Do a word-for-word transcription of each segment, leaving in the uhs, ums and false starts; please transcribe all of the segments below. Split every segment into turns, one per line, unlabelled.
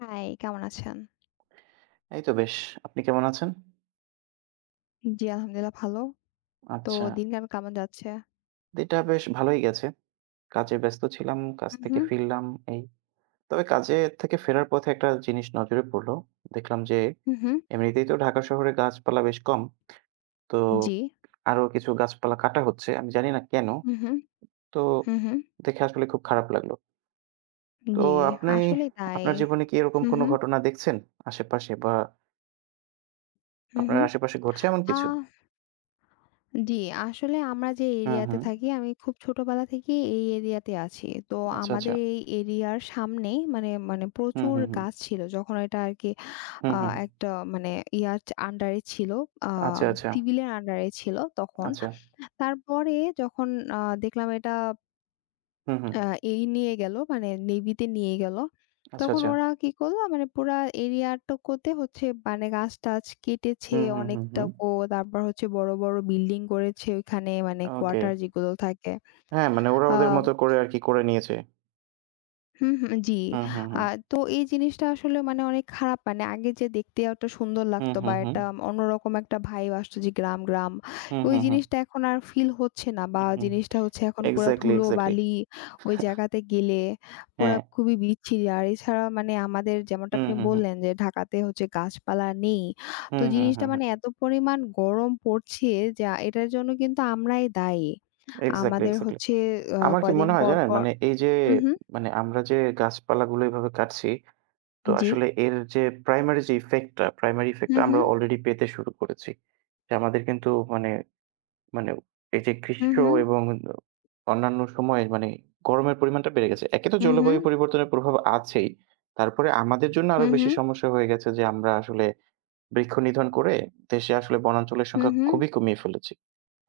High, কেমন আছেন?
এই তো বেশ। আপনি কেমন আছেন?
জি, আলহামদুলিল্লাহ ভালো। তো
আচ্ছা।
দিনকাল কেমন যাচ্ছে?
দিনটা বেশ ভালোই গেছে। কাজে ব্যস্ত ছিলাম, কাজ
হু,
থেকে
হু,
ফিরলাম এই। তবে কাজে থেকে ফেরার পথে একটা জিনিস নজরে পড়ল। দেখলাম যে
হু, হু।
এমনিতেই তো ঢাকা শহরে গাছপালা বেশ কম। তো
জি।
আরো কিছু গাছপালা কাটা হচ্ছে। আমি জানি না কেন?
হু, হু,
তো
হু, হু।
দেখে আসলে খুব খারাপ লাগলো। তো
জি,
আপনি
আসলেই তাই।
আপনার জীবনে কি এরকম
হু,
কোনো
হু,
ঘটনা দেখছেন আশেপাশে বা
হু,
আপনার
হু।
আশেপাশে ঘটছে এমন কিছু?
আহ জি, আসলে আমরা যে
হুম,
এরিয়াতে
হুম।
থাকি আমি খুব ছোটবেলা থেকেই এই এরিয়াতে আছি। তো
আচ্ছা, আচ্ছা।
আমাদের এই এরিয়ার সামনে মানে মানে
হুম,
প্রচুর
হুম, হুম।
গাছ ছিল। যখন এটা আরকি
হুম,
আ
হুম, হুম।
একটা মানে ইয়ার আন্ডারে ছিল, আ
আচ্ছা, আচ্ছা,
সিভিলের আন্ডারে ছিল তখন।
আচ্ছা।
তারপরে যখন আ দেখলাম এটা
হুম, হুম।
আ এই নিয়ে গেল মানে নেভি তে নিয়ে গেল।
আচ্ছা,
তখন
আচ্ছা।
ওরা কি করল মানে পুরা এরিয়াটুকুতে হচ্ছে মানে গাছ-টাছ কেটেছে
হুম, হুম, হুম, হুম।
অনেকটাকু। তারপর হচ্ছে বড়, বড় বিল্ডিং করেছে ওইখানে মানে
ওকে।
কোয়ার্টার যেগুলো থাকে।
হ্যাঁ, মানে ওরা ওদের
আ
মতো করে আরকি করে নিয়েছে।
হুম, হুম। জি।
হুম, হুম,
আ
হুম।
তো এই জিনিসটা আসলে মানে অনেক খারাপ মানে আগে যে দেখতে একটা সুন্দর
হুম,
লাগতো বা
হুম, হুম।
একটা অন্যরকম একটা ভাইব আসতো যে গ্রাম, গ্রাম।
হুম,
ওই
হুম, হুম।
জিনিসটা এখন আর ফিল হচ্ছে না
হুম,
বা
হুম।
জিনিসটা হচ্ছে এখন পুরা
এক্সাক্টলি,
ধুলো
এক্সাক্টলি।
বালি ওই জায়গাতে গেলে পুরা
হ্যাঁ।
খুবই বিচ্ছিরি। আর এছাড়া মানে আমাদের যেমনটা
হুম,
আপনি
হুম, হুম।
বললেন যে ঢাকাতে হচ্ছে গাছপালা নেই। তো
হুম, হুম,
জিনিসটা
হুম, হুম।
মানে এত পরিমাণ গরম পড়ছে যা এটার জন্য কিন্তু আমরাই দায়ী।
এক্সাক্টলি,
আমাদের
এক্সাক্টলি।
হচ্ছে আ
আমার কি
কয়দিন
মনে হয়
পর,
জানেন?
পর
মানে এই যে
হুম, হুম।
মানে আমরা যে গাছপালাগুলো এভাবে কাটছি, তো
জি।
আসলে এর যে প্রাইমারি যে ইফেক্ট টা, প্রাইমারি ইফেক্ট
হু,
টা
হু,
আমরা অলরেডি পেতে শুরু করেছি। যে আমাদের কিন্তু মানে মানে এই যে
হু,
গ্রীষ্ম
হু,
এবং অন্যান্য সময়ে মানে গরমের পরিমাণটা বেড়ে গেছে। একে তো
হু,
জলবায়ু পরিবর্তনের প্রভাব আছেই। তারপরে আমাদের জন্য
হু,
আরো
হু, হু,
বেশি সমস্যা হয়ে গেছে যে আমরা আসলে বৃক্ষ নিধন করে দেশে আসলে বনাঞ্চলের
হু,
সংখ্যা
হু,
খুবই কমিয়ে ফেলেছি।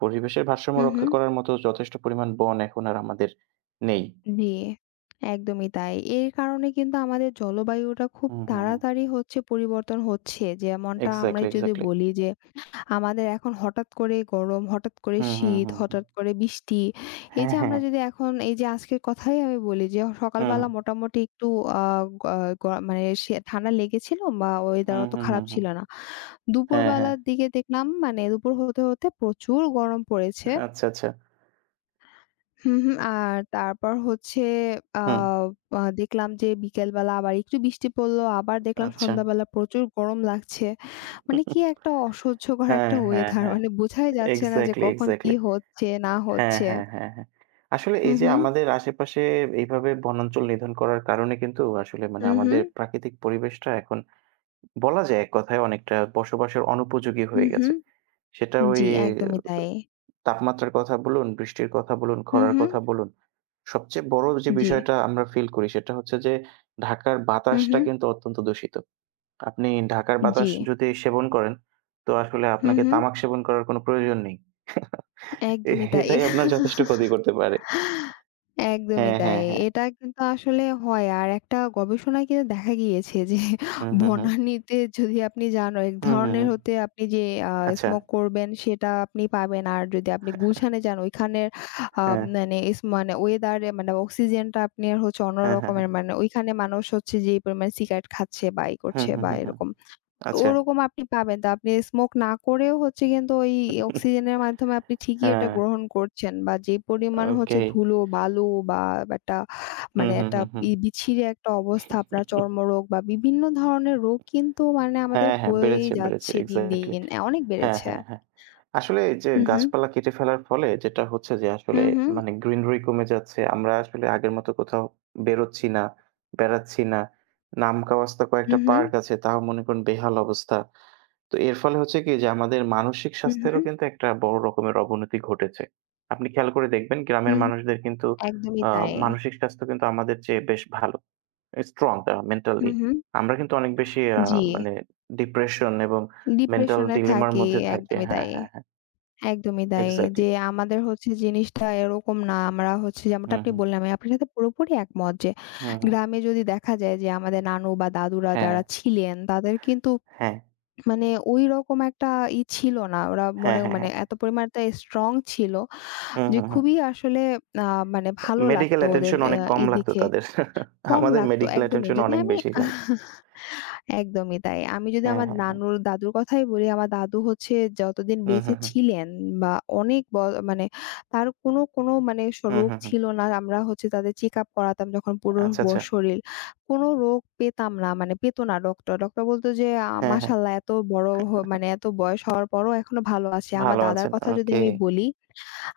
পরিবেশের ভারসাম্য
হু, হু।
রক্ষা করার মতো যথেষ্ট পরিমাণ বন এখন আর আমাদের নেই।
জি, একদমই তাই। এর কারণে কিন্তু আমাদের জলবায়ুটা খুব
হুম, হুম, হুম।
তাড়াতাড়ি হচ্ছে পরিবর্তন হচ্ছে। যেমনটা
এক্সাক্টলি,
আমরাই যদি
এক্সাক্টলি।
বলি যে আমাদের এখন হঠাৎ করে গরম, হঠাৎ করে
হুম, হুম,
শীত,
হুম, হুম।
হঠাৎ করে বৃষ্টি। এই
হ্যাঁ,
যে
হ্যাঁ,
আমরা যদি এখন এই যে আজকের কথাই আমি বলি যে
হুম,
সকালবেলা মোটামুটি একটু আ গ আহ, গ মানে সে ঠান্ডা লেগেছিল বা ওয়েদার
হুম,
অত
হুম,
খারাপ
হুম, হুম।
ছিল না।
হ্যাঁ, হ্যাঁ।
দুপুরবেলার দিকে দেখলাম মানে দুপুর হতে, হতে প্রচুর গরম পড়েছে।
আচ্ছা, আচ্ছা।
হুম, হুম। আর তারপর হচ্ছে আ
হুম,
আ দেখলাম যে বিকেলবেলা আবার একটু বৃষ্টি পড়লো। আবার দেখলাম
আচ্ছা।
সন্ধ্যাবেলা প্রচুর গরম লাগছে। মানে কি একটা অসহ্যকর
হ্যাঁ,
একটা
হ্যাঁ,
ওয়েদার।
হ্যাঁ।
মানে বোঝাই যাচ্ছে না যে
এক্সাক্টলি,
কখন কি
এক্সাক্টলি।
হচ্ছে না
হ্যাঁ,
হচ্ছে।
হ্যাঁ, হ্যাঁ, হ্যাঁ। আসলে এই
হুম,
যে
হুম।
আমাদের আশেপাশে এইভাবে বনাঞ্চল নিধন করার কারণে কিন্তু আসলে মানে
হুম, হুম।
আমাদের প্রাকৃতিক পরিবেশটা এখন বলা যায় এক কথায় অনেকটা বসবাসের অনুপযোগী হয়ে
হুম,
গেছে।
হুম।
সেটা ওই
জি, একদমই তাই।
তাপমাত্রার কথা বলুন, বৃষ্টির কথা বলুন,
হুম,
খরার
হুম।
কথা বলুন। সবচেয়ে বড় যে
জি।
বিষয়টা আমরা ফিল করি সেটা হচ্ছে যে ঢাকার
হুম,
বাতাসটা
হুম।
কিন্তু অত্যন্ত দূষিত। আপনি ঢাকার
জি।
বাতাস যদি সেবন করেন, তো আসলে
হুম,
আপনাকে
হুম।
তামাক সেবন করার কোনো প্রয়োজন নেই। এ
একদমই তাই।
এটাই আপনার যথেষ্ট ক্ষতি করতে পারে।
একদমই
হ্যাঁ,
তাই।
হ্যাঁ, হ্যাঁ।
এটা কিন্তু আসলে হয়। আর একটা গবেষণায় কিন্তু দেখা গিয়েছে যে
হুম, হুম, হুম।
বনানীতে যদি আপনি যান এক
হুম, হুম,
ধরনের
হুম।
হতে আপনি যে আ
আচ্ছা।
স্মোক করবেন সেটা আপনি পাবেন। আর যদি আপনি গুলশানে যান ওইখানের আ
হ্যাঁ,
মানে ইস মানে ওয়েদার এ মানে অক্সিজেনটা আপনার হচ্ছে
হ্যাঁ, হ্যাঁ, হ্যাঁ।
অন্যরকমের মানে ওইখানে মানুষ হচ্ছে যে পরিমাণে সিগারেট খাচ্ছে বা ই
হুম,
করছে
হুম,
বা
হুম, হুম।
এরকম। তো
আচ্ছা।
ওরকম আপনি পাবেন। তো আপনি স্মোক না করেও হচ্ছে কিন্তু ওই অক্সিজেনের মাধ্যমে আপনি ঠিকই এটা
হ্যাঁ,
গ্রহণ করছেন বা যে পরিমাণ
ওকে।
হচ্ছে ধুলো, বালু বা একটা
হুম,
মানে
হুম,
একটা
হুম, হুম।
বি বিচ্ছিরি একটা অবস্থা আপনার চর্মরোগ বা বিভিন্ন ধরনের রোগ কিন্তু মানে আমাদের
হ্যাঁ, হ্যাঁ,
হয়েই
বেড়েছে, বেড়েছে।
যাচ্ছে দিন,
এক্সাক্টলি।
দিন। অ্যা অনেক
হ্যাঁ,
বেড়েছে।
হ্যাঁ, হ্যাঁ। আসলে এই যে
হু, হু।
গাছপালা কেটে ফেলার ফলে যেটা হচ্ছে যে
হু,
আসলে
হু।
মানে গ্রিনারি কমে যাচ্ছে। আমরা আসলে আগের মতো কোথাও বেরোচ্ছি না, বেড়াচ্ছি না। নামকাওয়াস্তা
হু,
কয়েকটা
হু।
পার্ক আছে, তাও মনে করেন বেহাল অবস্থা। তো এর ফলে হচ্ছে কি যে আমাদের মানসিক
হু, হু।
স্বাস্থ্যেরও কিন্তু একটা বড় রকমের অবনতি ঘটেছে। আপনি খেয়াল করে দেখবেন
হু,
গ্রামের
হু।
মানুষদের কিন্তু
একদমই
আ
তাই।
মানসিক স্বাস্থ্য কিন্তু আমাদের চেয়ে বেশ ভালো। স্ট্রং তারা
হু,
মেন্টালি।
হু।
আমরা কিন্তু অনেক বেশি আ
জি।
মানে ডিপ্রেশন এবং মেন্টাল
ডিপ্রেশন এ
ডিলেমার
থাকি।
মধ্যে থাকি।
একদমই
হ্যাঁ,
তাই।
হ্যাঁ, হ্যাঁ।
একদমই তাই।
এক্সাক্টলি।
যে আমাদের হচ্ছে জিনিসটা এরকম না। আমরা হচ্ছে যেমনটা
হুম,
আপনি
হুম।
বললেন, আমি আপনার সাথে পুরোপুরি একমত যে
হুম, হুম।
গ্রামে যদি দেখা যায় যে আমাদের নানু বা দাদুরা
হ্যাঁ,
যারা ছিলেন তাদের কিন্তু
হ্যাঁ।
মানে ওইরকম একটা ই ছিল না। ওরা
হ্যাঁ,
মনে
হ্যাঁ,
মানে
হ্যাঁ।
এত পরিমাণে স্ট্রং ছিল
হুম,
যে
হুম, হুম।
খুবই আসলে আ মানে ভালো
মেডিকেল
লাগতো ওদের
অ্যাটেনশন অনেক
অ্যা
কম
ই
লাগতো
দেখে।
তাদের।
কম
আমাদের
লাগতো
মেডিকেল
একদমই।
অ্যাটেনশন
যদি
অনেক
আমি
বেশি লাগে।
একদমই তাই। আমি যদি
হ্যাঁ,
আমার
হ্যাঁ, হ্যাঁ।
নানুর দাদুর কথাই বলি, আমার দাদু হচ্ছে যতদিন
হুম,
বেঁচে
হুম, হুম।
ছিলেন বা অনেক ব মানে তার কোনো, কোনো মানে স
হুম,
রোগ
হুম, হুম।
ছিল না। আমরা হচ্ছে তাদের চেকআপ করাতাম যখন পুরো
আচ্ছা,
ব
আচ্ছা।
শরীর। কোনো রোগ পেতাম না মানে পেত না ডক্টর। ডক্টর বলত যে, আ
হ্যাঁ, হ্যাঁ।
"মাশাআল্লাহ এত বড় হ মানে এত বয়স হওয়ার পরও এখনো ভালো আছে।" আমার
ভালো
দাদার
আছেন।
কথা যদি
ওকে।
আমি বলি,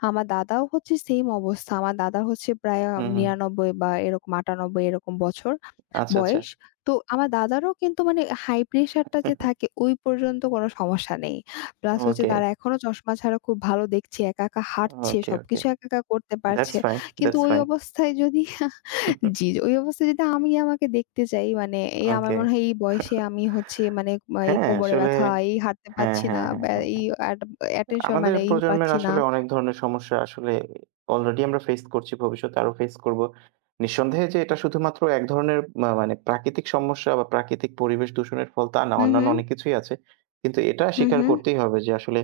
আমার দাদাও হচ্ছে সেইম অবস্থা। আমার দাদা হচ্ছে প্রায় আ
হুম, হুম।
নিরানব্বই বা এরকম আটানব্বই এরকম বছর।
আচ্ছা, আচ্ছা।
বয়স। তো আমার দাদারও কিন্তু মানে হাই প্রেশার টা যে থাকে ওই পর্যন্ত কোনো সমস্যা নেই। প্লাস হচ্ছে
ওকে,
তারা এখনো চশমা ছাড়া খুব ভালো দেখছে। একা, একা হাঁটছে।
ওকে, ওকে।
সবকিছু একা, একা করতে
দ্যাটস
পারছে।
ফাইন,
কিন্তু
দ্যাটস
ওই
ফাইন।
অবস্থায় যদি জি, ওই অবস্থায় যদি আমি আমাকে দেখতে যাই মানে এই আমার
ওকে।
মনে হয় এই বয়সে আমি হচ্ছে মানে আ এই
হ্যাঁ,
কোমরে
আসলে
ব্যথা, এই হাঁটতে
হ্যাঁ,
পারছি না,
হ্যাঁ, হ্যাঁ,
ব্যা
হ্যাঁ,
এই
হ্যাঁ।
অ্যাট অ্যাটেনশন
আমাদের
মানে এই
প্রজন্মের
পাচ্ছি না।
আসলে অনেক ধরনের সমস্যা আসলে অলরেডি আমরা ফেস করছি, ভবিষ্যতে আরো ফেস করব। নিঃসন্দেহে যে এটা শুধুমাত্র এক ধরনের মা মানে প্রাকৃতিক সমস্যা বা প্রাকৃতিক পরিবেশ দূষণের ফল তা না,
হু, হু,
অন্যান্য অনেক কিছুই আছে। কিন্তু এটা
হু,
স্বীকার
হু,
করতেই হবে যে আসলে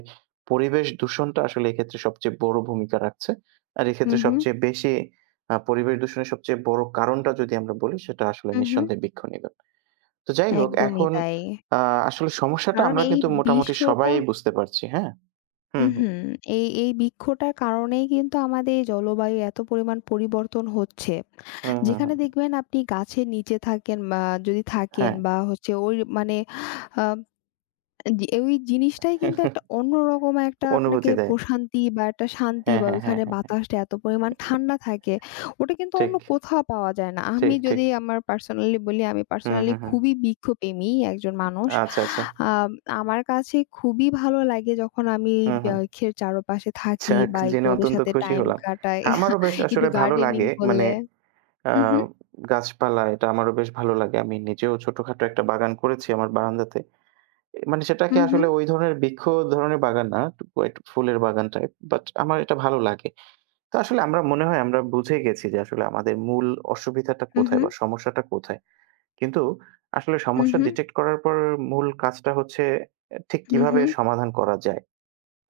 পরিবেশ দূষণটা আসলে এক্ষেত্রে সবচেয়ে বড় ভূমিকা রাখছে। আর
হু,
এক্ষেত্রে
হু,
সবচেয়ে বেশি আ পরিবেশ দূষণের সবচেয়ে বড় কারণটা যদি আমরা বলি সেটা আসলে
হু, হু।
নিঃসন্দেহে বৃক্ষনিধন। তো যাই হোক
একদমই
এখন
তাই।
আ আসলে সমস্যাটা
কারণ
আমরা
এই
কিন্তু মোটামুটি সবাই
বিশ্বটা
বুঝতে পারছি, হ্যাঁ? হুম, হুম,
উহু, এই এই বৃক্ষটার কারণেই কিন্তু আমাদের এই জলবায়ু এত পরিমাণ পরিবর্তন হচ্ছে।
হুম, হুম,
যেখানে
হুম,
দেখবেন আপনি গাছের নিচে থাকেন বা যদি থাকেন
হ্যাঁ।
বা হচ্ছে ওই মানে আ জি ওই জিনিসটাই কিন্তু একটা অন্যরকম একটা আপনাকে
অনুভূতি দেয়।
প্রশান্তি বা একটা শান্তি
হ্যাঁ,
বা
হ্যাঁ, হ্যাঁ, হ্যাঁ,
ওইখানে
হ্যাঁ, হ্যাঁ।
বাতাসটা এত পরিমাণ ঠান্ডা থাকে, ওটা কিন্তু
ঠিক,
অন্য কোথাও পাওয়া যায় না। আমি
ঠিক, ঠিক।
যদি আমার পার্সোনালি বলি, আমি
হুম,
পার্সোনালি
হুম, হুম।
খুবই বৃক্ষপ্রেমী একজন মানুষ।
আচ্ছা, আচ্ছা।
আম আমার কাছে খুবই ভালো লাগে যখন আমি
হুম, হুম।
বাখের চারপাশে থাকি
যাক
বা একটু
জেনে
ওদের
অত্যন্ত
সাথে
খুশি
টাইম
হলাম।
কাটাই।
আমারও বেশ
একটু
আসলে ভালো
গার্ডেনিং
লাগে মানে
করলে
আ
উহু,
গাছপালা এটা আমারও বেশ ভালো লাগে। আমি নিজেও ছোটখাটো একটা বাগান করেছি আমার বারান্দাতে। এ মানে সেটাকে
উহু,
আসলে ওই ধরনের বৃক্ষ ধরনের বাগান না, একটু একটু ফুলের বাগান টাইপ। বাট আমার এটা ভালো লাগে। তো আসলে আমরা মনে হয় আমরা বুঝে গেছি যে আসলে আমাদের মূল অসুবিধাটা কোথায়
উহু,
বা সমস্যাটা কোথায়। কিন্তু আসলে সমস্যা
উহু,
ডিটেক্ট করার পর মূল কাজটা হচ্ছে এ ঠিক কিভাবে
উহু,
সমাধান করা যায়।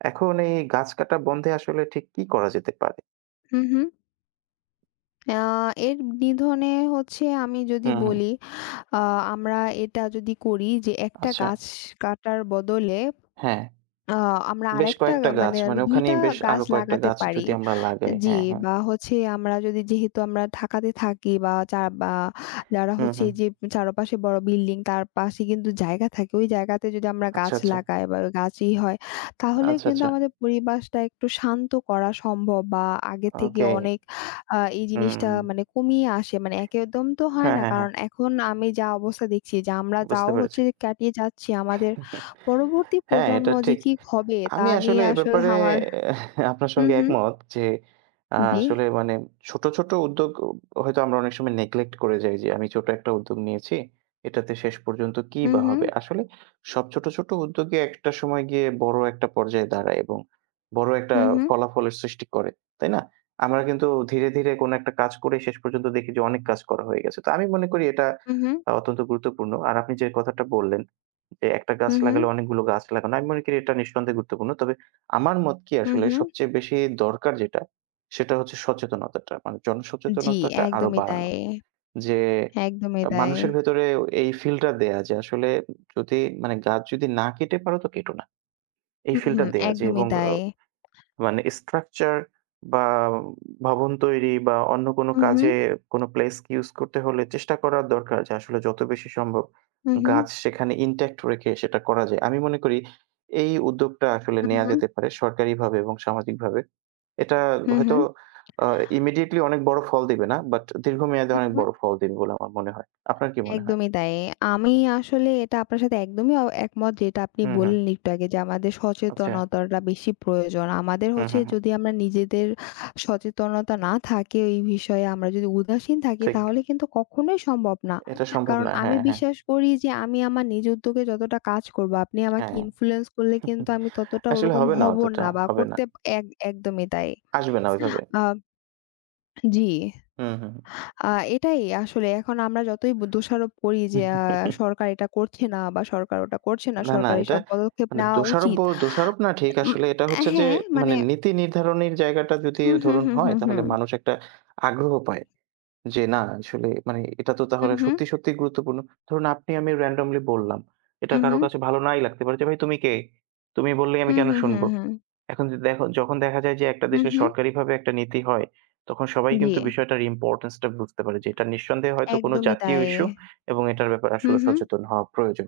এখন এই গাছ কাটা বন্ধে আসলে ঠিক কি করা যেতে পারে?
উহু। আ এর নিধনে হচ্ছে আমি যদি
হুম, হুম।
বলি আ আমরা এটা যদি করি যে একটা
আচ্ছা।
গাছ কাটার বদলে
হ্যাঁ,
আ আমরা
বেশ
আরেকটা
কয়েকটা
গা-
গাছ
মানে আরো
মানে
দুই টা
ওখানেই বেশ
গাছ
আরো কয়েকটা
লাগাতে
গাছ
পারি।
যদি আমরা লাগাই।
জি,
হ্যাঁ, হ্যাঁ।
বা হচ্ছে আমরা যদি যেহেতু আমরা ঢাকাতে থাকি বা চা বা যারা
হুম,
হচ্ছে
হুম।
এই যে চারপাশে বড় বিল্ডিং তার পাশে কিন্তু জায়গা থাকে। ওই জায়গাতে যদি আমরা
আচ্ছা,
গাছ
আচ্ছা।
লাগাই বা গাছই হয় তাহলে
আচ্ছা,
কিন্তু
আচ্ছা।
আমাদের পরিবেশটা একটু শান্ত করা সম্ভব বা আগে থেকে
ওকে।
অনেক আ এই জিনিসটা
হুম।
মানে কমিয়ে আসে। মানে একদম তো হয়
হ্যাঁ,
না।
হ্যাঁ, হ্যাঁ।
কারণ এখন আমি যা অবস্থা দেখছি যে আমরা
বুঝতে
যাও
পেরেছি।
হচ্ছে কাটিয়ে যাচ্ছি আমাদের পরবর্তী
হ্যাঁ,
প্রজন্ম
এটা
যে
ঠিক।
কি হবে তা
আমি আসলে
নিয়ে
এ
আসলে
ব্যাপারে
আমার
আপনার
হুম,
সঙ্গে
হুম।
একমত যে আ
জি।
আসলে মানে ছোট, ছোট উদ্যোগ হয়তো আমরা অনেক সময় নেগলেক্ট করে যাই যে আমি ছোট একটা উদ্যোগ নিয়েছি। এটাতে শেষ পর্যন্ত কি
হুম,
বা
হুম।
হবে? আসলে সব ছোট, ছোট উদ্যোগই একটা সময় গিয়ে বড় একটা পর্যায়ে দাঁড়ায় এবং বড় একটা
হুম, হুম।
ফলাফলের সৃষ্টি করে। তাই না? আমরা কিন্তু ধীরে, ধীরে কোনো একটা কাজ করে শেষ পর্যন্ত দেখি যে অনেক কাজ করা হয়ে গেছে। তো আমি মনে করি এটা
হুম, হুম।
আ অত্যন্ত গুরুত্বপূর্ণ। আর আপনি যে কথাটা বললেন যে একটা গাছ
হুম, হুম।
লাগালে অনেকগুলো গাছ লাগানো। আমি মনে করি এটা নিঃসন্দেহে গুরুত্বপূর্ণ। তবে আমার মত কি
হুম,
আসলে
হুম।
সবচেয়ে বেশি দরকার যেটা, সেটা হচ্ছে সচেতনতাটা। মানে
জি,
জনসচেতনতাটা আরো
একদমই
বাড়ানো।
তাই।
যে
একদমই
আ
তাই।
মানুষের ভেতরে এই ফিলটা দেয়া যে আসলে যদি মানে গাছ যদি না কেটে পারো তো কেটো না। এই
হুম,
ফিলটা
হুম।
দেয়া যে
একদমই
এবং আ
তাই।
মানে স্ট্রাকচার বা ভবন তৈরি বা অন্য কোনো
হুম, হুম।
কাজে কোনো প্লেস কে ইউস করতে হলে চেষ্টা করার দরকার যে আসলে যত বেশি সম্ভব
হুম, হুম।
গাছ সেখানে ইনট্যাক্ট রেখে সেটা করা যায়। আমি মনে করি এই উদ্যোগটা আসলে
হুম,
নেয়া
হুম।
যেতে পারে সরকারিভাবে এবং সামাজিকভাবে। এটা
হুম,
হয়তো
হুম।
আ ইমিডিয়েটলি অনেক বড় ফল দিবে না, বাট দীর্ঘমেয়াদে
হুম,
অনেক
হুম।
বড় ফল দিবে বলে আমার মনে হয়। আপনার কি মনে হয়?
একদমই তাই। আমি আসলে এটা আপনার সাথে একদমই অ একমত যেটা আপনি
হুম, হুম।
বললেন একটু আগে যে আমাদের
আচ্ছা।
সচেতনতাটা বেশি প্রয়োজন। আমাদের
হুম,
হচ্ছে
হুম, হুম।
যদি আমরা নিজেদের সচেতনতা না থাকে এই বিষয়ে আমরা যদি উদাসীন থাকি
ঠিক।
তাহলে কিন্তু কখনোই সম্ভব না।
এটা সম্ভব
কারণ
না।
আমি
হ্যাঁ, হ্যাঁ।
বিশ্বাস করি যে আমি আমার নিজ উদ্যোগে যতটা কাজ করব আপনি আমাকে
হ্যাঁ।
ইনফ্লুয়েন্স করলে কিন্তু আমি ততটা
আসলে
ওরকম
হবে না
হব
অতটা,
না বা
হবে না।
করতে এক একদমই তাই।
আসবে না ওইভাবে।
আ জি।
হুম, হুম।
আ এটাই আসলে এখন আমরা যতই ব দোষারোপ করি যে আ
হুম।
সরকার এটা করছে না বা সরকার ওটা করছে না,
না, না
সরকার
এটা
এসব পদক্ষেপ
মানে
নেওয়া
দোষারোপ
উচিত।
ব- দোষারোপ না ঠিক
উম
আসলে এটা হচ্ছে যে
হ্যাঁ,
মানে
মানে
নীতি নির্ধারণের জায়গাটা যদি
হুম, হুম,
ধরুন
হুম,
হয়
হুম,
তাহলে
হুম।
মানুষ একটা আগ্রহ পায়। যে না আসলে মানে এটা তো
হুম,
তাহলে
হুম,
সত্যি, সত্যিই গুরুত্বপূর্ণ। ধরুন আপনি আমি randomly বললাম। এটা
হুম,
কারো
হুম।
কাছে ভালো নাই লাগতে পারে যে, "ভাই তুমি কে? তুমি বললেই আমি
হুম,
কেন
হুম, হুম,
শুনবো?"
হুম।
এখন যদি দেখো যখন দেখা যায় যে একটা
হুম,
দেশের
হুম।
সরকারিভাবে একটা নীতি হয়, তখন সবাই
জি,
কিন্তু বিষয়টার ইম্পোর্টেন্স টা বুঝতে পারে যে এটা নিঃসন্দেহে হয়তো কোনো
একদমই
জাতীয়
তাই।
ইস্যু এবং এটার ব্যাপারে
হুম,
আসলে
হুম।
সচেতন হওয়া প্রয়োজন।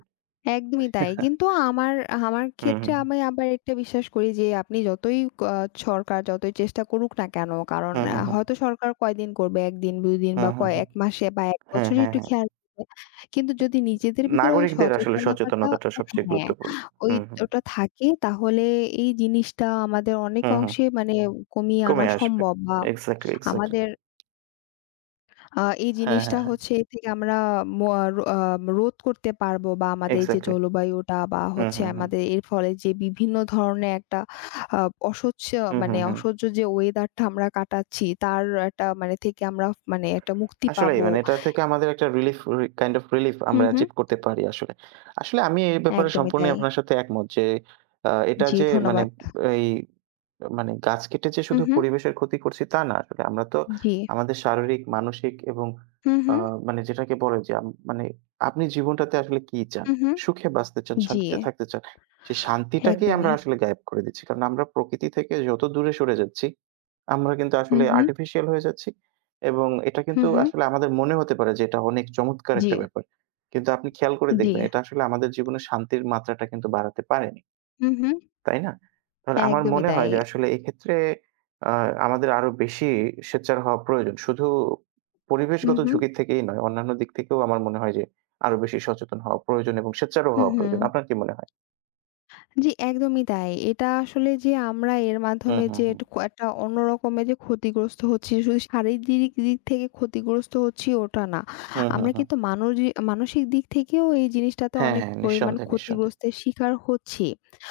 একদমই তাই। কিন্তু আমার আমার
হুম,
ক্ষেত্রে
হুম,
আমি আবার একটা বিশ্বাস করি যে আপনি যতই আ সরকার যতই চেষ্টা করুক না কেন কারণ
হুম,
আ
হুম, হুম,
হয়তো সরকার কয়দিন করবে এক দিন দুই দিন
হুম,
বা
হুম,
কয়
হুম।
এক মাসে বা এক
হ্যাঁ,
বছরে
হ্যাঁ,
একটু
হ্যাঁ।
খেয়াল রাখবে। কিন্তু যদি নিজেদের ভিতরে ওই
নাগরিকদের আসলে
সচেতনতাটা
সচেতনতাটা সবচেয়ে
হ্যাঁ,
গুরুত্বপূর্ণ।
ওই
হুম, হুম,
ওটা থাকে তাহলে এই জিনিসটা আমাদের অনেক
হুম, হুম।
অংশে মানে কমিয়ে
কমে
আনা
আসবে।
সম্ভব বা
এক্সাক্টলি, এক্সাক্টলি।
আমাদের আ এই
হ্যাঁ, হ্যাঁ,
জিনিসটা
হ্যাঁ।
হচ্ছে এ থেকে আমরা ম আহ, রো আ রোধ করতে পারবো বা আমাদের যে
এক্সাক্টলি।
জলবায়ুটা বা
হুম,
হচ্ছে
হুম, হুম।
আমাদের এর ফলে যে বিভিন্ন ধরনের একটা আ অসহ্য
হুম, হুম,
মানে
হুম।
অসহ্য যে ওয়েদারটা আমরা কাটাচ্ছি তার একটা মানে থেকে আমরা মানে একটা মুক্তি
আসলেই
পাবো।
মানে এটা থেকে আমাদের একটা রিলিফ রি কাইন্ড অফ রিলিফ
হুম,
আমরা
হুম।
অ্যাচিভ করতে পারি আসলে। আসলে আমি এই ব্যাপারে
একদমই
সম্পূর্ণই
তাই।
আপনার সাথে একমত যে, আ এটা
জি,
যে মানে
ধন্যবাদ।
এই মানে গাছ কেটে যে
হুম,
শুধু
হুম।
পরিবেশের ক্ষতি করছি তা না আসলে। আমরা তো
জি।
আমাদের শারীরিক, মানসিক এবং
হুম,
আ
হুম।
মানে যেটাকে বলে যে আম মানে আপনি জীবনটাতে আসলে কি চান?
হুম, হুম।
সুখে বাঁচতে চান,
জি,
শান্তিতে থাকতে চান। সেই শান্তিটাকেই আমরা
একদমই।
আসলে গায়েব করে দিচ্ছি। কারণ আমরা প্রকৃতি থেকে যত দূরে সরে যাচ্ছি, আমরা কিন্তু
হুম,
আসলে
হুম।
আর্টিফিশিয়াল হয়ে যাচ্ছি এবং এটা কিন্তু
হুম, হুম।
আসলে আমাদের মনে হতে পারে যে এটা অনেক চমৎকার
জি,
একটা ব্যাপার। কিন্তু আপনি খেয়াল করে
জি।
দেখবেন এটা আসলে আমাদের জীবনে শান্তির মাত্রাটা কিন্তু বাড়াতে পারে না।
হুম, হুম।
তাই না? তাহলে আমার
একদমই
মনে
তাই।
হয় যে আসলে এক্ষেত্রে আ আমাদের আরো বেশি সোচ্চার হওয়া প্রয়োজন। শুধু
হুম,
পরিবেশগত
হুম।
ঝুঁকি থেকেই নয়, অন্যান্য দিক থেকেও আমার মনে হয় যে আরো বেশি সচেতন হওয়া প্রয়োজন এবং সোচ্চারও
হুম,
হওয়া প্রয়োজন।
হুম।
আপনার কি মনে হয়?
জি, একদমই তাই। এটা আসলে যে আমরা এর
হুম,
মাধ্যমে
হুম,
যে
হুম।
একটু ক একটা অন্য রকমের যে ক্ষতিগ্রস্ত হচ্ছি, শুধু শারীরিক দিক থেকে ক্ষতিগ্রস্ত হচ্ছি ওটা না।
হুম, হুম,
আমরা
হুম।
কিন্তু মানজি মানসিক দিক থেকেও এই জিনিসটাতে
হ্যাঁ,
অনেক
হ্যাঁ,
পরিমাণ
নিঃসন্দেহে, নিঃসন্দেহে।
ক্ষতিগ্রস্তের শিকার হচ্ছি।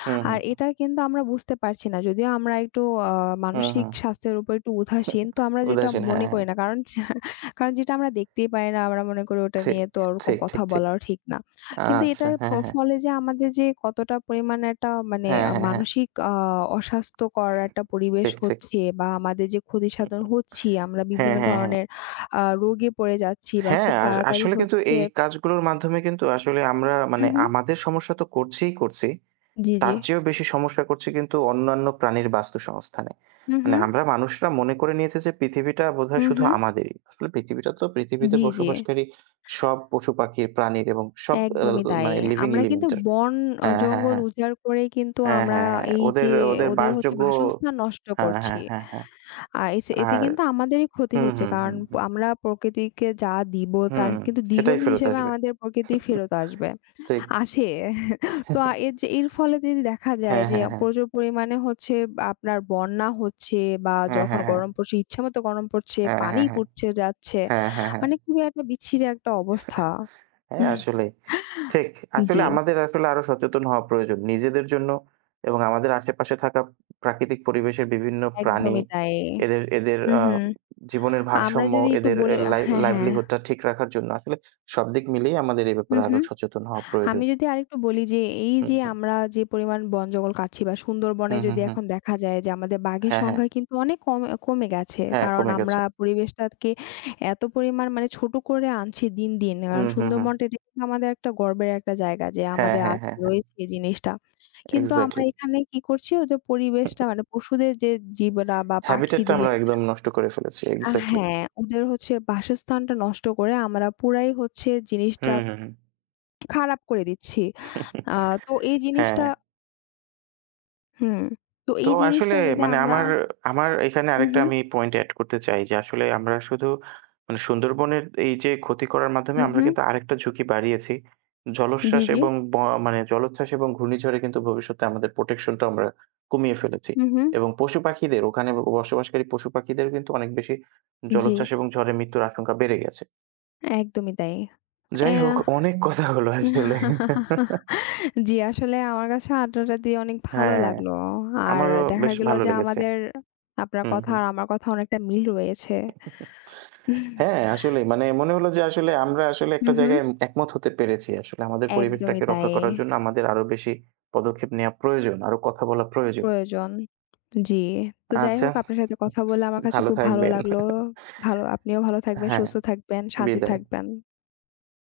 হুম,
আর
হুম, হুম,
এটা কিন্তু আমরা বুঝতে পারছি না। যদিও আমরা একটু আ
হুম,
মানসিক
হুম।
স্বাস্থ্যের উপর একটু উদাসীন। তো আমরা যেটা
উদাসীন, হ্যাঁ,
মনে
হ্যাঁ।
করি না। কারণ যা- কারণ যেটা আমরা দেখতেই পাই না, আমরা মনে করি ওটা
ঠিক,
নিয়ে তো ওরকম
ঠিক, ঠিক,
কথা
ঠিক।
বলাও ঠিক না। কিন্তু
আচ্ছা,
এটার ফ
হ্যাঁ, হ্যাঁ।
ফলে যে আমাদের যে কতটা পরিমাণে একটা মানে
হ্যাঁ,
আ
হ্যাঁ, হ্যাঁ।
মানসিক আ অস্বাস্থ্যকর একটা পরিবেশ
ঠিক, ঠিক।
হচ্ছে বা আমাদের যে ক্ষতিসাধন হচ্ছি, আমরা
হ্যাঁ,
বিভিন্ন
হ্যাঁ, হ্যাঁ।
ধরনের আ রোগে পড়ে যাচ্ছি বা
হ্যাঁ,
খুব
আর
তাড়াতাড়ি
আসলে কিন্তু
হচ্ছে
এই কাজগুলোর মাধ্যমে কিন্তু আসলে আমরা
হু,
মানে
হু।
আমাদের সমস্যা তো করছিই করছি।
জি, জি।
তার চেয়েও বেশি সমস্যা করছি কিন্তু অন্যান্য প্রাণীর বাস্তুসংস্থানে।
হু, হু।
মানে আমরা মানুষরা মনে করে নিয়েছি যে পৃথিবীটা
হু,
বোধহয় শুধু
হু।
আমাদেরই। আসলে পৃথিবীটা তো পৃথিবীতে
জি, জি।
বসবাসকারী সব পশু-পাখির, প্রাণীর এবং সব আ
একদমই তাই।
মানে লিভিং
আমরা কিন্তু
এলিমেন্ট এর।
বন অ
হ্যাঁ, হ্যাঁ,
জঙ্গল
হ্যাঁ।
উজাড় করে কিন্তু
হ্যাঁ,
আমরা
হ্যাঁ, হ্যাঁ।
এই
ওদের
যে
ওদের
ওদের হচ্ছে
বাসযোগ্য
বাসস্থান নষ্ট
হ্যাঁ,
করছি।
হ্যাঁ, হ্যাঁ, হ্যাঁ।
আর এস এতে
আর
কিন্তু আমাদেরই ক্ষতি
হুম,
হচ্ছে।
হুম,
কারণ
হুম,
প-
হুম।
আমরা প্রকৃতিকে যা দিব তার
হুম,
কিন্তু
সেটাই
দ্বিগুণ
ফেরত
হিসেবে
আসবে।
আমাদের প্রকৃতি ফেরত আসবে।
ঠিক।
আসে। তো আ এর যে এর ফলে যদি দেখা যায়
হ্যাঁ,
যে
হ্যাঁ, হ্যাঁ।
প্রচুর পরিমাণে হচ্ছে আপনার বন্যা হচ্ছে বা
হ্যাঁ,
যখন
হ্যাঁ, হ্যাঁ।
গরম পড়ছে ইচ্ছামতো গরম পড়ছে,
হ্যাঁ,
পানি
হ্যাঁ, হ্যাঁ।
পড়ছে যাচ্ছে।
হ্যাঁ, হ্যাঁ, হ্যাঁ।
মানে খুবই একটা বিচ্ছিরি একটা অবস্থা।
হ্যাঁ, হ্যাঁ, আসলেই। ঠিক।
জি।
আসলে আমাদের আসলে আরো সচেতন হওয়া প্রয়োজন। নিজেদের জন্য এবং আমাদের আশেপাশে থাকা প্রাকৃতিক পরিবেশের বিভিন্ন প্রাণী,
একদমই তাই।
এদের এদের
হুম,
আ
হুম।
জীবনের
আমরা
ভারসাম্য,
যদি একটু
এদের এ
বলে
লাই
হ্যাঁ, হ্যাঁ।
লাইভলিহুড টা ঠিক রাখার জন্য আসলে সব দিক মিলিয়ে আমাদের এই ব্যাপারে
হুম,
আরো
হুম।
সচেতন হওয়া
আমি
প্রয়োজন।
যদি আরেকটু বলি যে এই যে
হুম, হুম।
আমরা যে পরিমাণ বন-জঙ্গল কাটছি বা সুন্দরবনে
হুম, হুম,
যদি
হুম।
এখন দেখা যায় যে আমাদের বাঘের
হ্যাঁ, হ্যাঁ।
সংখ্যা কিন্তু অনেক কমে কমে গেছে।
হ্যাঁ,
কারণ
কমে
আমরা
গেছে।
পরিবেশটাকে এত পরিমাণ মানে ছোট করে আনছি দিন, দিন। কারণ
হুম, হুম, হুম।
সুন্দরবনটা এটা কিন্তু আমাদের একটা গর্বের একটা জায়গা যে
হ্যাঁ,
আমাদের
হ্যাঁ,
আছে
হ্যাঁ, হ্যাঁ।
রয়েছে এই জিনিসটা। কিন্তু আমরা
এক্সাক্টলি।
এখানে কি করছি ওদের পরিবেশটা মানে পশুদের যে জীবনা বা
হ্যাবিটেট টা আমরা
পাখিদের
একদম নষ্ট করে ফেলেছি।
Uh
exactly.
হ্যাঁ, ওদের হচ্ছে বাসস্থানটা নষ্ট করে আমরা পুরাই হচ্ছে জিনিসটা
হুম, হুম, হুম।
খারাপ করে দিচ্ছি। আ তো এই
হ্যাঁ,
জিনিসটা হুম, তো
তো
এই
আসলে
জিনিসটা যদি
মানে
আমরা
আমার আমার এখানে
হু,
আরেকটা
হু,
আমি পয়েন্ট এড করতে চাই যে আসলে আমরা শুধু মানে সুন্দরবনের এই যে ক্ষতি করার মাধ্যমে
হু,
আমরা
হু,
কিন্তু আরেকটা ঝুঁকি বাড়িয়েছি।
জি,
জলোচ্ছ্বাস
জি,
এবং ব মানে জলোচ্ছ্বাস এবং ঘূর্ণিঝড়ে কিন্তু ভবিষ্যতে আমাদের প্রোটেকশন টা আমরা কমিয়ে ফেলেছি।
হু, হু,
এবং পশু-পাখিদের ওখানে বসবাসকারী পশু-পাখিদের কিন্তু অনেক বেশি
জি,
জলোচ্ছ্বাস এবং ঝড়ে মৃত্যুর আশঙ্কা বেড়ে গেছে।
একদমই তাই।
যাই হোক
এহ
অনেক কথা হলো আসলে।
জি, আসলে আমার কাছে আড্ডাটা দিয়ে অনেক ভালো
হ্যাঁ,
লাগলো। আর
আমারও
দেখা
বেশ
গেল
ভালো
যে
লেগেছে।
আমাদের আপনার
হুম,
কথা
হুম।
আর আমার কথা অনেকটা মিল রয়েছে।
হ্যাঁ, আসলেই মানে মনে হলো যে আসলে আমরা আসলে একটা
হু, হু,
জায়গায় একমত হতে পেরেছি। আসলে আমাদের
একদমই
পরিবেশটাকে রক্ষা
তাই।
করার জন্য আমাদের আরো বেশি পদক্ষেপ নেয়া প্রয়োজন। আরো কথা বলা প্রয়োজন।
প্রয়োজন। জি। তো যাই
আচ্ছা,
হোক আপনার সাথে কথা বলে আমার কাছে
ভালো
খুব ভালো
থাকবেন।
লাগলো। ভালো আপনিও ভালো থাকবেন,
হ্যাঁ,
সুস্থ থাকবেন, শান্তি
বিদায়।
থাকবেন।